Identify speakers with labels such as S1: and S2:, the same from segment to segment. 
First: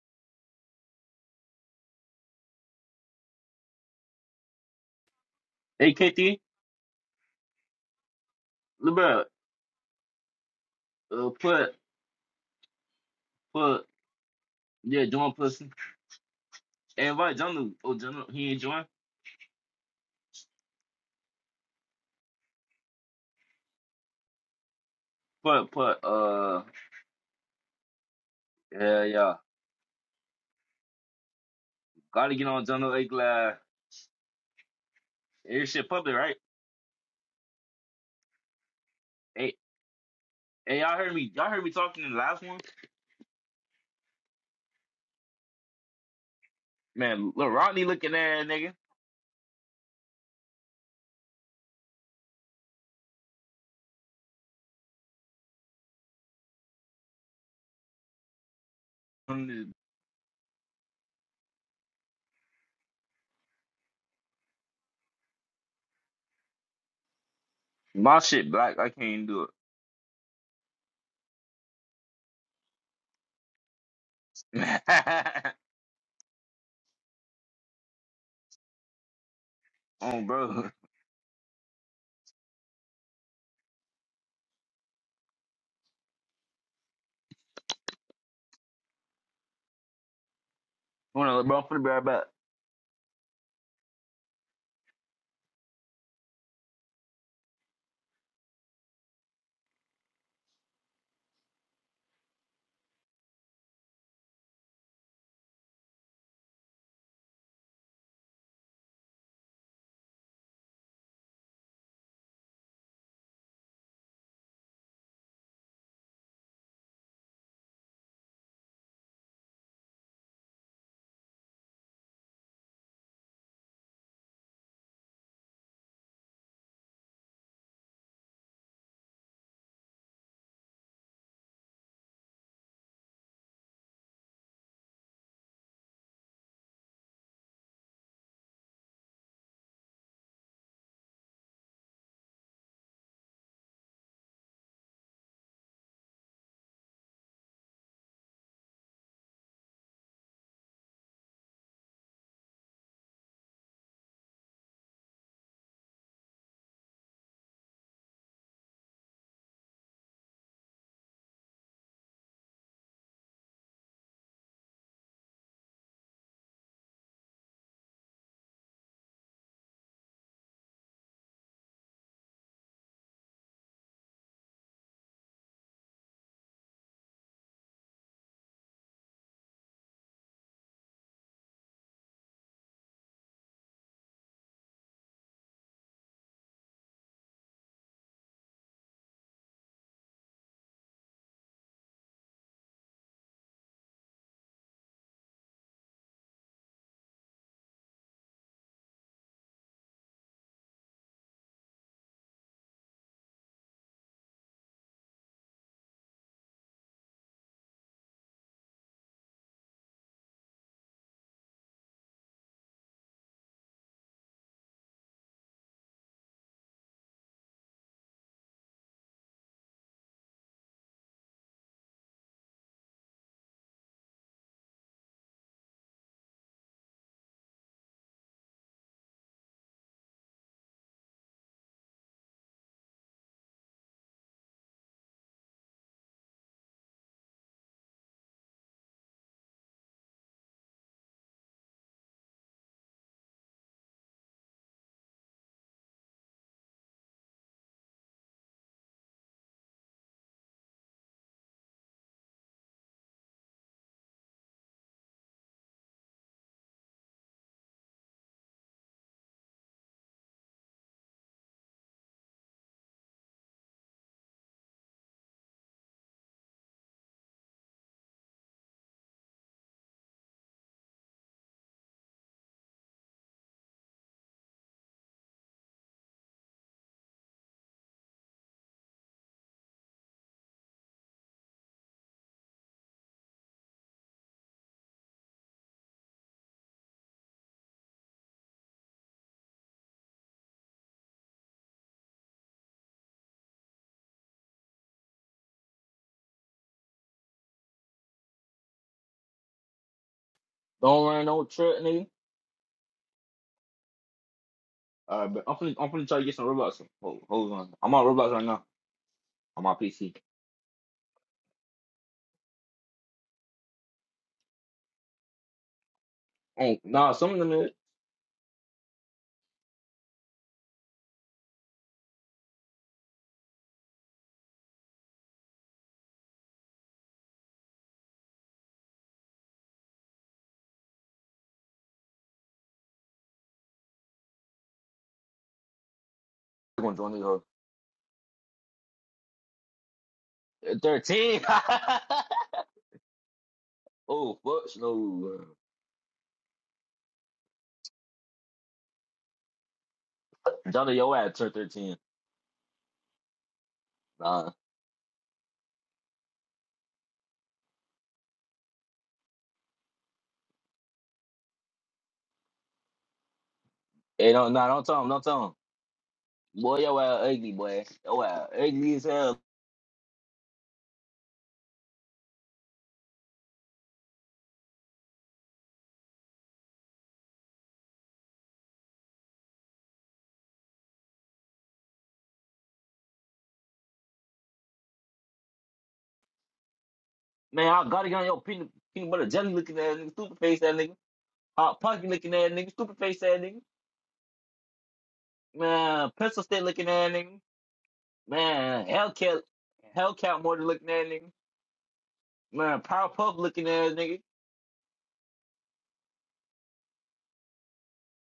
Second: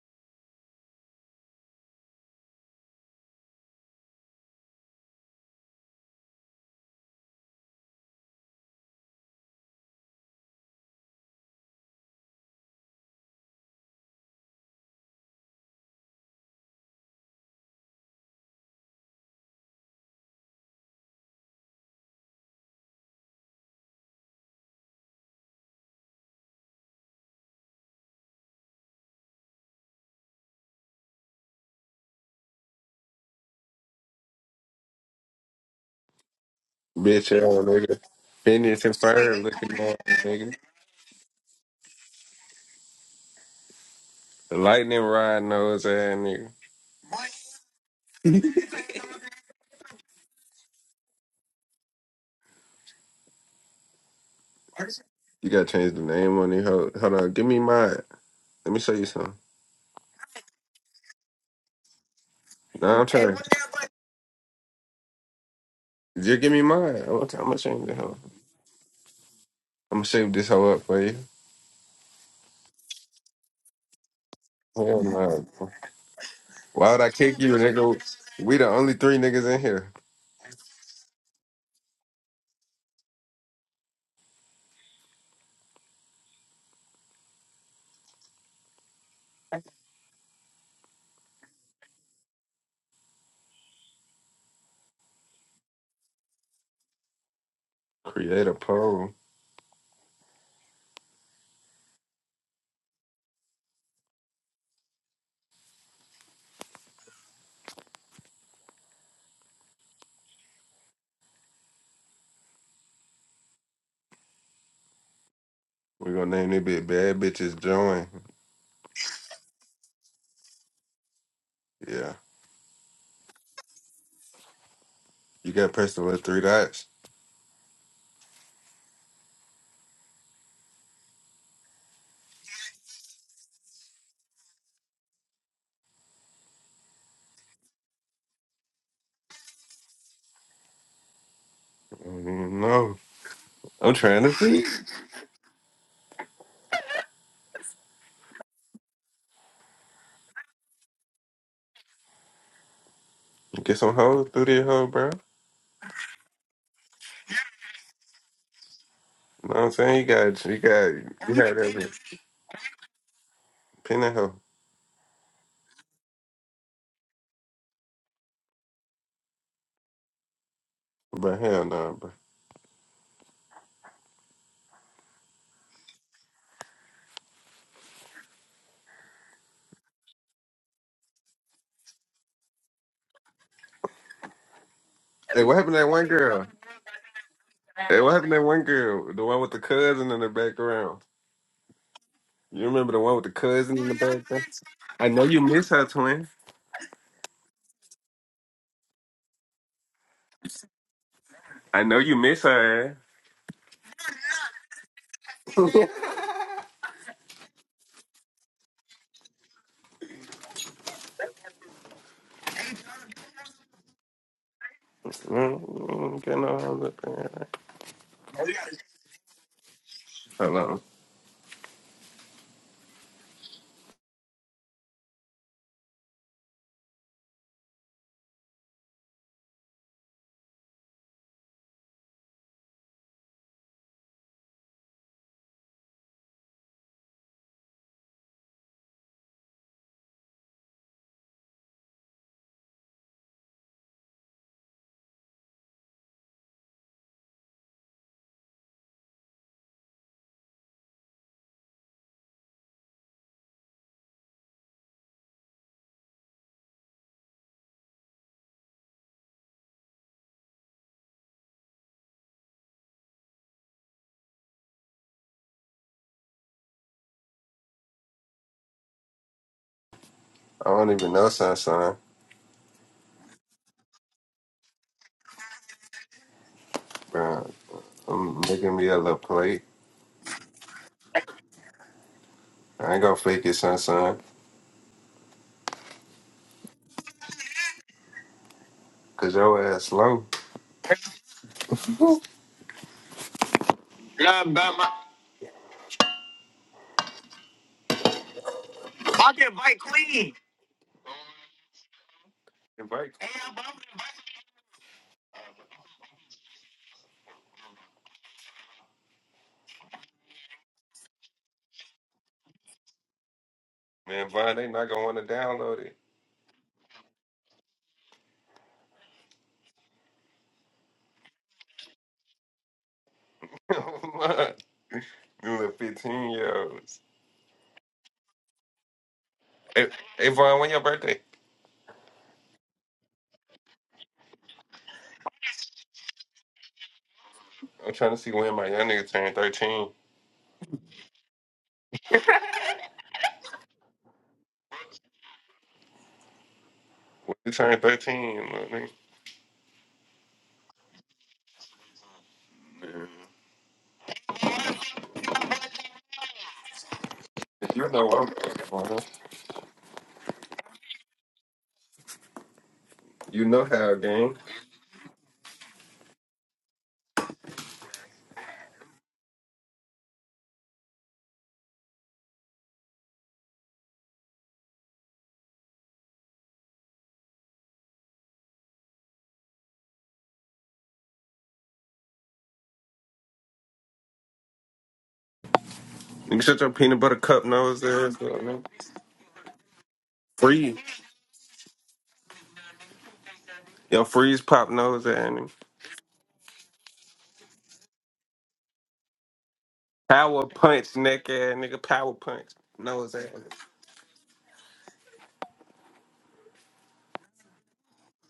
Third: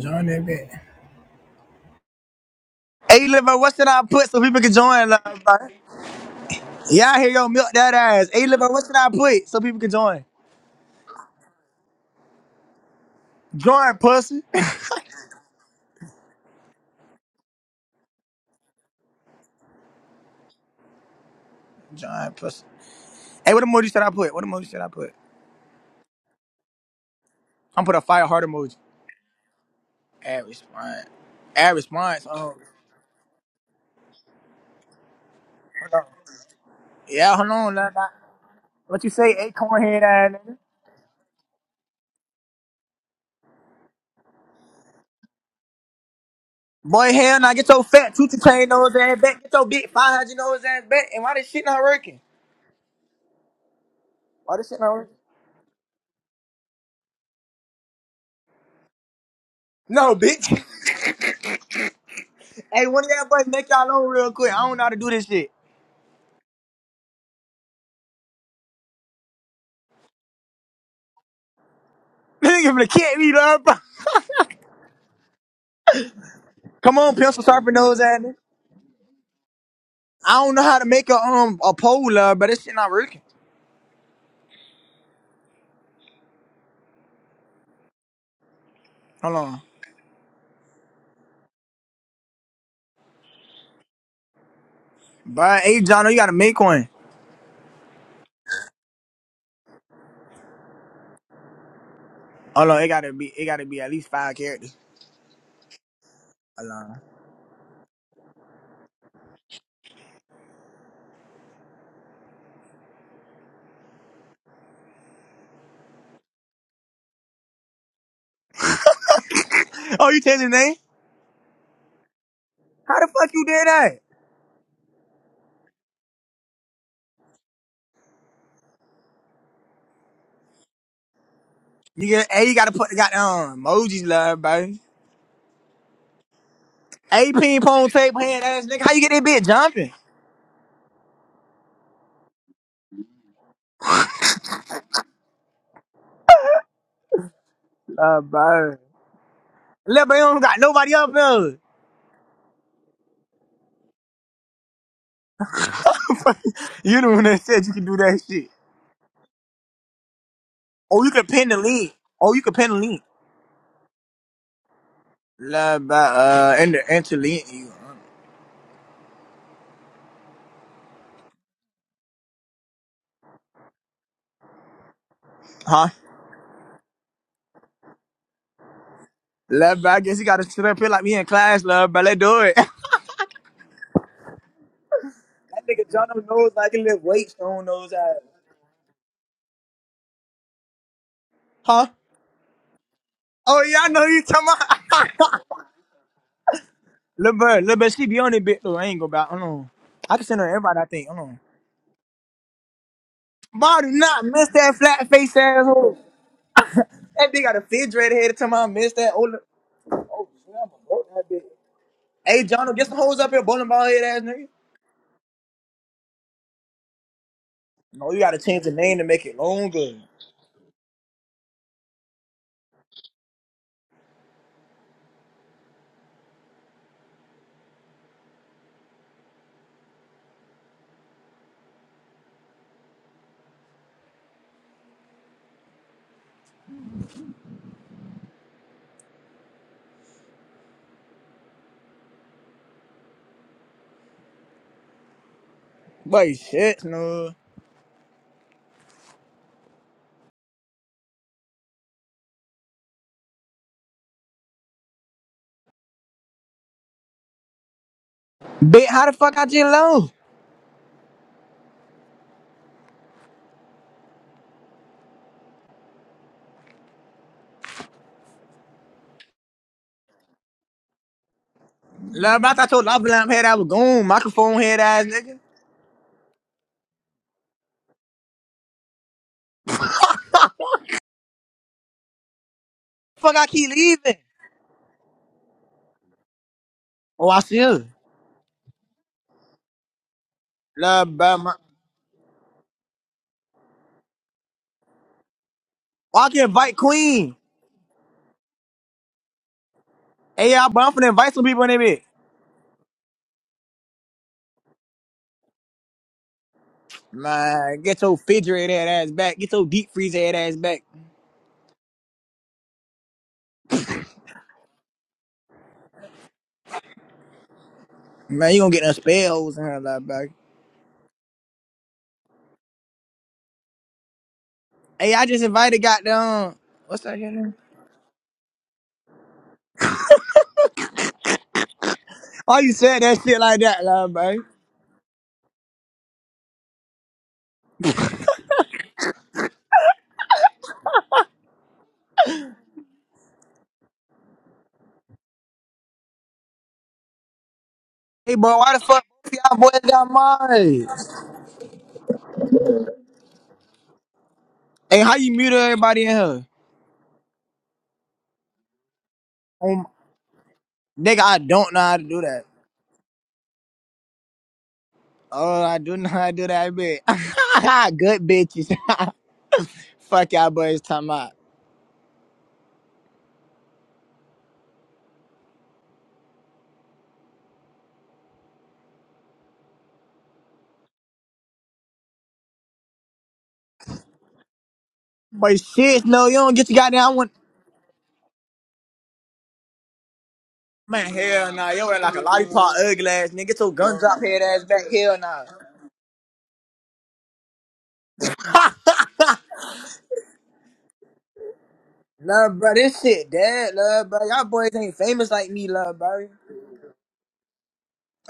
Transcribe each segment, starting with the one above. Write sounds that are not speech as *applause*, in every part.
S1: Join that bit. Hey, Liver, what should I put so people can join? Like,
S2: Hey, Kenty,
S1: y'all hear yo milk that ass. Hey, Liver, what should
S2: look,
S1: I
S2: bro,
S1: put so people can join?
S2: uh, put, put,
S1: Join, pussy.
S2: yeah, join pussy. Hey, invite Junu. Oh, Junu, he ain't join.
S1: Join pussy. Hey, what emoji should I put? What emoji should I put?
S2: Put, put, uh,
S1: I'm put a fire heart emoji.
S2: yeah, yeah.
S1: Add response. Add response.
S2: Gotta get
S1: Oh,
S2: on Junu A Glad. Hey, this shit public, right?
S3: Bitch
S1: yeah, hold
S3: ass
S1: on. Nah,
S3: nigga.
S1: nah.
S3: Phineas and
S1: What you say,
S3: Ferb
S2: Hey,
S3: looking
S1: acorn head
S3: at
S1: ass
S3: nigga.
S1: nigga?
S2: hey, y'all heard me, y'all heard me talking in the last one?
S3: The lightning rod nose ass nigga.
S1: Boy,
S2: Man,
S1: hell
S2: look,
S1: nah, get your
S2: Rodney
S1: fat
S2: looking
S1: tutu
S2: at that
S1: chain
S2: nigga.
S1: nose ass back. Get your big 500 nose ass back. And why this shit not working? Why this shit not working?
S3: You gotta change the name on it. Hold, hold on, give me mine. Let me show you something.
S2: Um,
S1: No, bitch. *laughs* hey,
S3: No,
S1: one
S3: I'm
S1: of y'all
S3: trying.
S1: boys make y'all own real quick. I don't know how to do this shit.
S3: Just give me mine. I'm, gonna- I'm gonna change the
S2: My
S3: hoe.
S2: shit black, I can't do
S3: I'm gonna shape this hoe up for you.
S1: *laughs* Nigga finna kick me, dog.
S2: it.
S3: Hell no.
S2: *laughs*
S3: Why
S1: Come
S3: would I
S1: on,
S3: kick
S1: pencil
S3: you,
S1: sharpen nose
S3: nigga?
S1: at me.
S3: We the only three niggas in here.
S2: oh,
S1: I don't know
S2: bro.
S1: how to make a um a pole, uh, but this shit not working. Hold on.
S2: Hold on, bro, I'm finna be right back.
S1: But hey, John, you gotta make one.
S3: Create a poll.
S1: Hold on, it gotta be it gotta be at least five characters. Hold on.
S3: We gonna name it bit bad bitches join.
S1: Oh, you changed the name?
S3: Yeah.
S1: How the fuck you did that?
S3: You gotta press the little three dots.
S1: You get hey, you gotta put the goddamn emojis, love, bro. Hey, ping pong tape hand ass nigga. How you get that bitch jumping?
S3: I don't even know. I'm trying to see.
S1: Love, bro. Love, bro, you don't got nobody up there.
S3: Get some hoes through this hoe, bro. You know
S1: *laughs* you the one that said you can do that shit.
S3: what I'm saying? You got, you got,
S1: Oh, you can
S3: you
S1: pin the
S3: had every
S1: lead. Oh, you can pin the lead.
S3: pin and hoe.
S1: Love by uh and the Angelina, you
S3: But hell no, bro.
S1: huh? Love by I guess he gotta sit up here like me in class, love but let's do it. *laughs* that
S3: Hey, what happened to that
S1: nigga John
S3: one
S1: don't
S3: girl?
S1: knows like he lift weights on those
S3: Hey, what
S1: ass.
S3: happened to that one girl? The one with the cousin in the background.
S1: Huh?
S3: You remember the one with the
S1: Oh yeah,
S3: cousin
S1: I
S3: in the
S1: know you
S3: background?
S1: talking
S3: I know
S1: about *laughs*
S3: you miss her, twin.
S1: Lil Bird, Lil Bird, she be on it bit though. I ain't go back. Hold on. I can send her everybody I think. Hold on.
S3: I know you miss her.
S1: But do not miss that flat face asshole. That bitch got a fidget red head time I miss that. Oh, look. oh shit, I'm gonna broke that bitch. Hey John, get some hoes up here, bowling ball head ass nigga.
S3: ass. Mm, mm, Get no hoes up in here.
S1: No, you gotta change the name to make it longer.
S3: Hold on.
S1: Boy, shit, no. Bitch, how the fuck I just low?
S3: I don't even know Sunshine,
S1: Love, I told your lava lamp head I was gone. Microphone head ass nigga.
S3: bro. I'm making me a little plate. I ain't gonna
S1: Fuck,
S3: fake
S1: I
S3: it,
S1: keep leaving.
S3: Sunshine,
S1: Oh, I see her.
S3: cause your ass slow.
S1: Love, bro, my. Oh, I can invite Queen. Hey, y'all, but I'm
S2: Don't
S1: finna
S2: run
S1: invite some
S2: no
S1: people in
S2: trip,
S1: there, bitch.
S2: nigga.
S3: Invite.
S2: All right, but I'm finna, I'm finna try to get some Roblox. Hold, hold on.
S1: Man,
S2: I'm
S1: get
S2: on
S1: your
S2: Roblox right now
S1: refrigerator head ass back. Get
S2: on
S1: your
S2: my
S1: deep
S2: PC.
S1: freezer head ass back.
S3: Man, Vaughn, they not gonna want to download it.
S2: Ain't nah, some of them is.
S1: Man, you gonna get them spell holes in her love, back.
S3: *laughs*
S1: Hey, I just
S3: you little
S1: invited
S3: fifteen year
S1: goddamn.
S3: olds.
S1: What's that shit name?
S3: Hey, hey, Vaughn, when your birthday?
S1: Oh, you said that shit like that, love, bro.
S2: They're gonna join the hoe.
S3: I'm trying to see when my young nigga turn thirteen.
S2: thirteen. *laughs* oh fuck no. uh,
S3: When you turn thirteen,
S1: Hey,
S3: you know
S1: bro, why
S3: what I
S1: the
S3: mean?
S1: fuck both y'all boys got
S2: Johnny
S1: mine?
S2: your ass turn thirteen. Nah.
S1: Hey, how you mute everybody in here?
S3: You know what I'm talking about, huh?
S1: Um, Nigga, I don't know how to do that.
S3: You know how,
S2: Hey
S3: gang.
S2: don't nah don't tell him, don't tell
S1: Oh, I do *laughs* know how to do
S2: him.
S1: that
S2: Boy, your
S1: bit. *laughs*
S2: ass ugly, boy. Your
S1: Good
S2: ass
S1: bitches.
S2: ugly as
S1: *laughs*
S2: hell.
S1: Fuck y'all boys talking about. But shit, no, you
S3: You
S1: don't
S3: shut
S1: get
S3: your
S1: your
S3: peanut
S1: goddamn
S3: butter
S1: one.
S3: cup
S2: Man,
S3: nose
S2: I gotta
S3: there. you
S2: get on
S3: know
S2: your
S3: what I mean?
S2: peanut peanut butter jelly looking ass nigga, stupid face ass
S3: Freeze.
S2: nigga.
S1: Man, Hell nah,
S2: Hot
S1: yo ain't
S2: pocket
S1: like a
S2: looking ass nigga,
S1: lollipop
S2: stupid
S1: ugly
S2: face
S1: ass
S2: ass
S1: nigga. Get
S2: nigga.
S1: your gun
S3: Your
S1: drop head
S3: freeze
S1: ass
S3: pop
S1: back.
S3: nose
S1: Hell
S3: ass.
S1: nah.
S3: nigga.
S1: *laughs*
S2: Man, pencil stick looking ass nigga.
S1: Ha!
S2: Man, Hellcat Hellcat
S3: Power
S2: motor looking
S3: punch
S2: ass
S3: neck
S2: nigga.
S3: ass nigga. Power punch
S1: Love, bro,
S2: Man,
S1: this
S3: nose ass.
S1: shit
S2: Powerpuff looking
S1: dead,
S2: ass
S1: love, bro.
S2: nigga.
S1: Y'all boys ain't famous like me, love, bro.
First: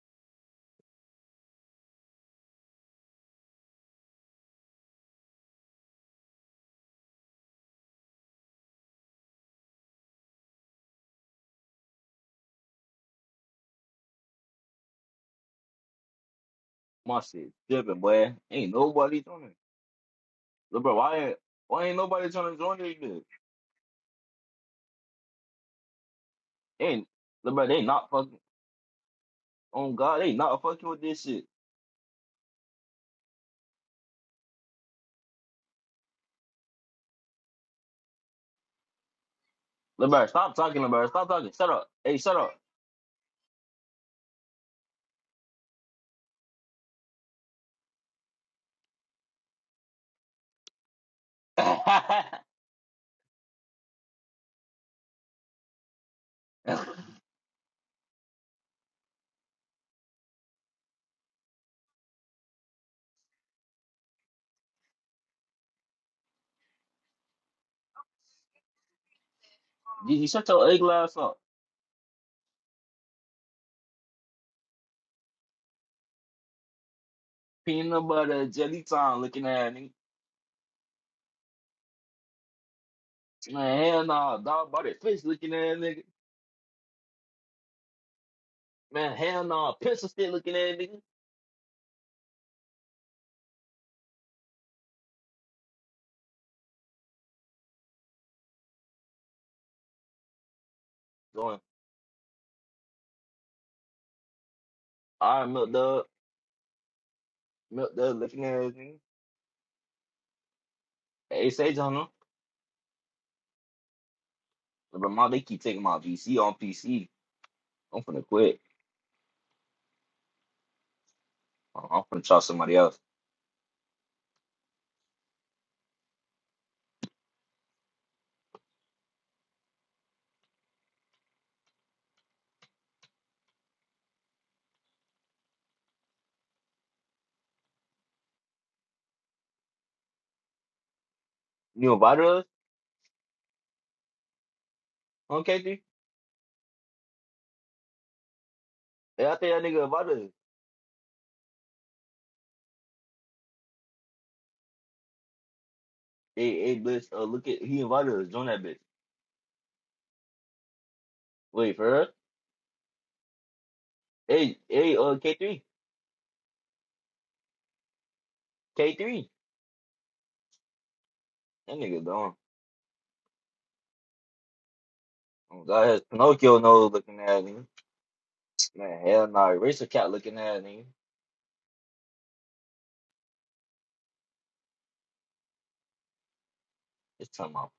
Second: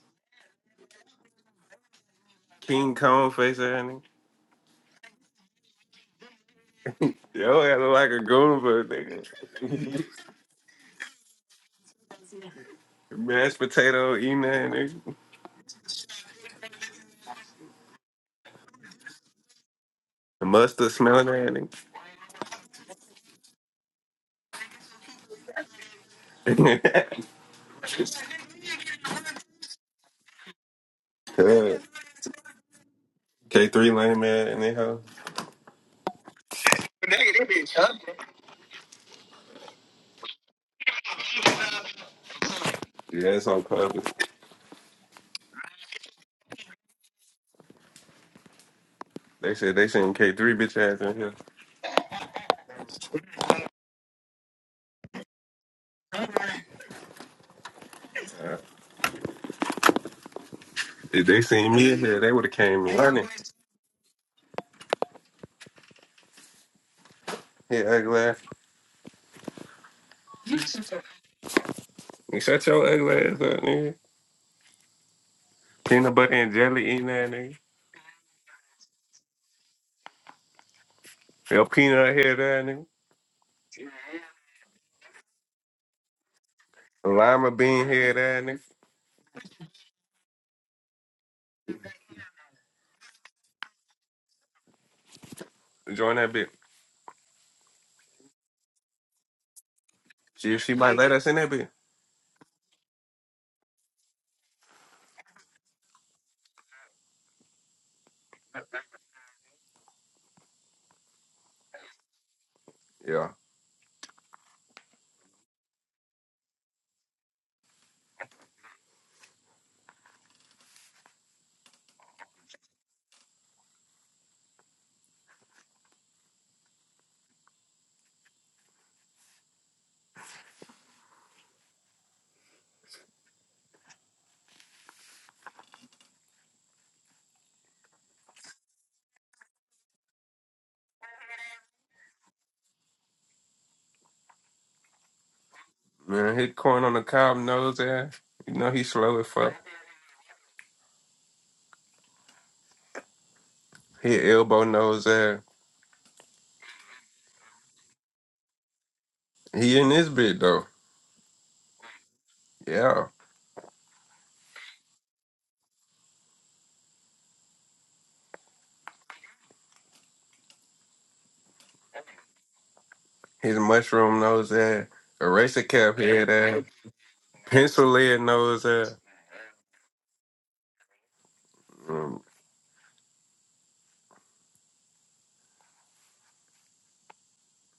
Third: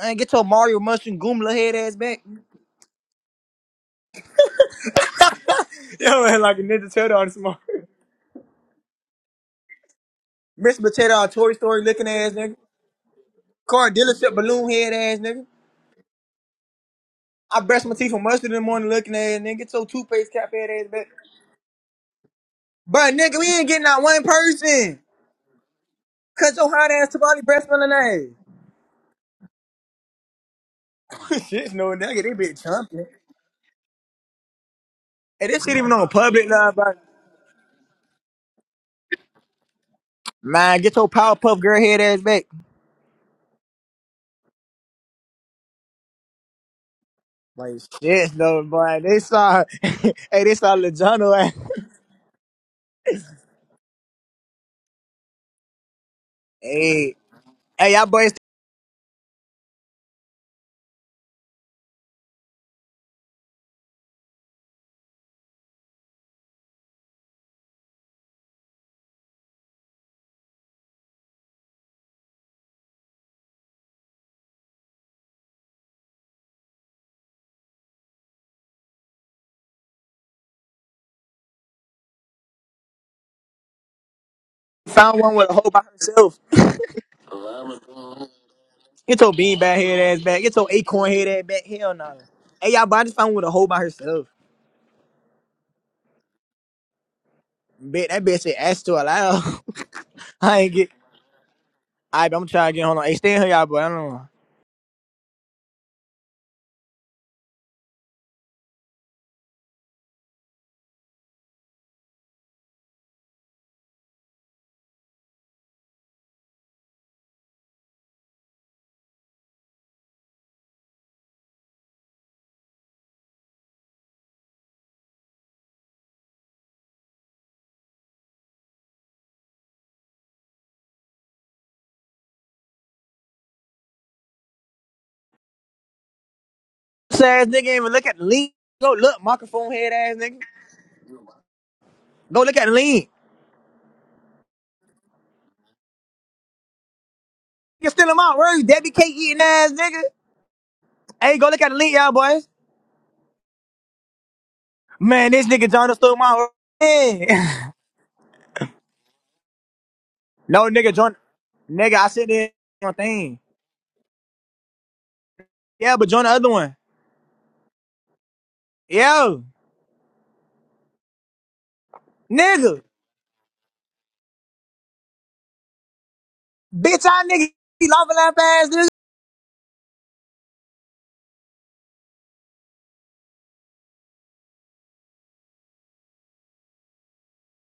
S1: Man, get your Mario Mushroom Goomba head ass back.
S3: King Kong face ass nigga.
S1: *laughs* Yo ain't like a Ninja Turtle on this smart.
S3: Yo, ass look like a goon, but nigga.
S1: Mr. Potato on Toy Story looking ass nigga.
S3: Mashed
S1: Car
S3: potato
S1: dealership
S3: eating
S1: balloon
S3: that
S1: head
S3: nigga.
S1: ass nigga.
S2: My shit
S1: I brush my
S2: dipping,
S1: teeth with
S2: boy.
S1: mustard in the
S2: Ain't
S1: morning looking
S2: nobody
S1: ass
S2: doing it.
S1: nigga. Get your toothpaste
S3: The
S1: cap head
S2: Look,
S1: ass
S3: mustard
S2: bro,
S1: back.
S2: why
S3: smelling
S2: ain't
S3: at
S2: why ain't nobody trying to join this
S1: But
S2: bitch?
S1: nigga, we ain't getting out one person. Cut
S3: it.
S1: your hot
S2: Ain't
S1: ass to
S3: *laughs*
S1: body
S2: look, bro,
S1: breast
S2: they
S1: smelling
S2: not fucking
S1: ass.
S2: on God. They not fucking with this shit.
S1: *laughs* Shit,
S3: Good.
S1: no nigga, they been jumping.
S3: K3 lame man in their house.
S1: Hey, this shit even on public now, but
S2: Look, bro, stop
S1: man,
S2: talking, look,
S1: get
S2: bro.
S1: your
S2: Stop talking.
S1: Powerpuff
S2: Shut
S1: Girl
S2: up.
S1: head
S2: Hey,
S1: ass
S2: shut
S1: back.
S2: up.
S3: Yeah, it's on public.
S1: Like shit, no boy. They
S3: They
S1: saw,
S3: said
S1: *laughs*
S3: they
S1: hey,
S3: seen K3
S1: they saw
S3: bitch ass in here.
S1: LeJono ass. Hey, hey, y'all boys
S3: Uh, if they seen me in here, they would have came running. Yeah, ugly ass.
S2: *laughs* you shut your egg ass up.
S3: You shut your ugly ass up, nigga. Peanut butter and jelly eating that nigga.
S2: Peanut butter jelly time looking at nigga.
S3: Your peanut head that nigga.
S2: Man, hell nah. Dog body
S1: found
S2: fish
S1: one with a
S2: looking
S1: hole
S2: at
S1: by
S2: nigga.
S1: herself.
S3: Lima bean head that nigga.
S2: Man,
S1: Get your
S2: hell nah.
S1: beanbag
S2: Pencil
S1: head ass
S2: stick
S1: back.
S2: looking
S1: Get your
S2: at nigga.
S1: acorn head ass back. Hell no. Hey, y'all, but I just found with a hoe by herself.
S3: Join that bitch.
S1: Bet that bitch said ass to allow. *laughs*
S3: She,
S1: I ain't
S3: she
S1: get.
S3: might let us in that
S2: Going,
S3: bitch.
S1: Alright, but I'm trying to get hold on. Hey, stay in here, y'all, but I don't know.
S2: all right, milk dub. Milk dub looking at nigga. Hey, Sage on them.
S3: Yeah.
S2: Look, bro, my, they keep taking my VC on PC. I'm finna quit. I'm finna try somebody else.
S1: This ass nigga ain't even look at the lean. Go look, microphone head ass nigga.
S2: You invited
S1: Go
S2: us
S1: look at the lean.
S2: on KT?
S3: Man, hit corn on the cob nose
S1: You still him
S3: ass.
S1: out.
S3: You
S1: Where you
S3: know he
S1: Debbie Cake
S3: slow as
S2: Yeah, I think
S1: eating
S3: fuck.
S2: that
S1: ass
S2: nigga
S1: nigga?
S2: invited us.
S1: Hey, go look at the lean, y'all boys.
S3: Hit elbow nose
S1: Man,
S3: ass.
S1: this nigga John stole my
S2: Hey, hey, bitch, uh,
S1: man.
S2: look at
S1: *laughs*
S2: he invited us. Join that bitch.
S3: He in this bit
S1: No
S3: though.
S1: nigga John.
S2: Wait for
S1: Nigga, I
S2: her.
S1: said that
S3: Yeah.
S1: thing.
S2: Hey, hey, uh, K three,
S1: Yeah, but join the other one.
S2: K three.
S1: Yo,
S2: That nigga gone.
S1: nigga.
S3: His mushroom nose ass,
S2: Oh,
S3: eraser
S2: God
S3: cap
S2: has
S3: head
S2: Pinocchio
S3: ass,
S2: nose
S1: Bitch,
S2: looking
S1: I
S2: at
S1: nigga
S2: him.
S1: be
S3: pencil
S1: laughing
S3: lead
S1: laugh
S3: nose
S1: ass nigga.
S3: ass.
S2: Man, hell no, nah. Eraser cat looking at him.
S3: Mm.
S2: It's talking about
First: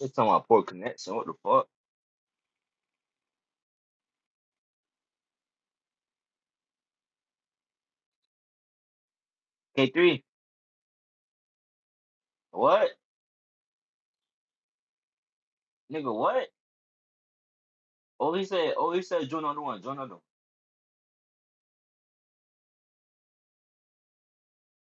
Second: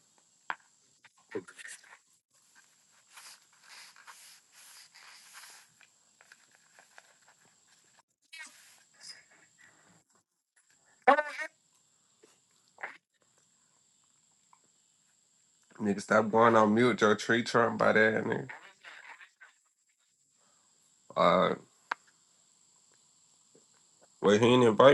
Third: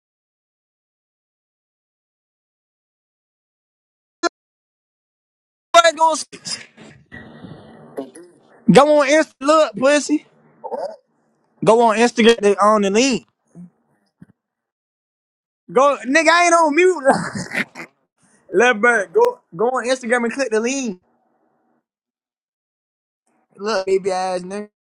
S2: it's talking about poor connection. What the fuck?
S1: What gonna s- go on Insta look,
S2: K three.
S1: pussy. Go on Instagram they on the
S2: What?
S1: link. Go
S3: Nigga,
S2: Nigga,
S1: nigga,
S3: stop
S1: I
S2: what?
S1: ain't
S3: going on
S1: on
S3: mute.
S1: mute.
S3: Your tree trunk by that
S2: Oh, he
S3: nigga.
S1: *laughs*
S2: said.
S1: Let
S2: Oh, he
S1: bro,
S2: said.
S1: go
S2: Join another
S1: go
S2: one.
S1: on
S2: Join another one.
S1: Instagram and click the link.
S3: Uh,
S1: Look, baby
S3: well,
S1: ass
S3: he
S1: nigga.
S3: ain't invite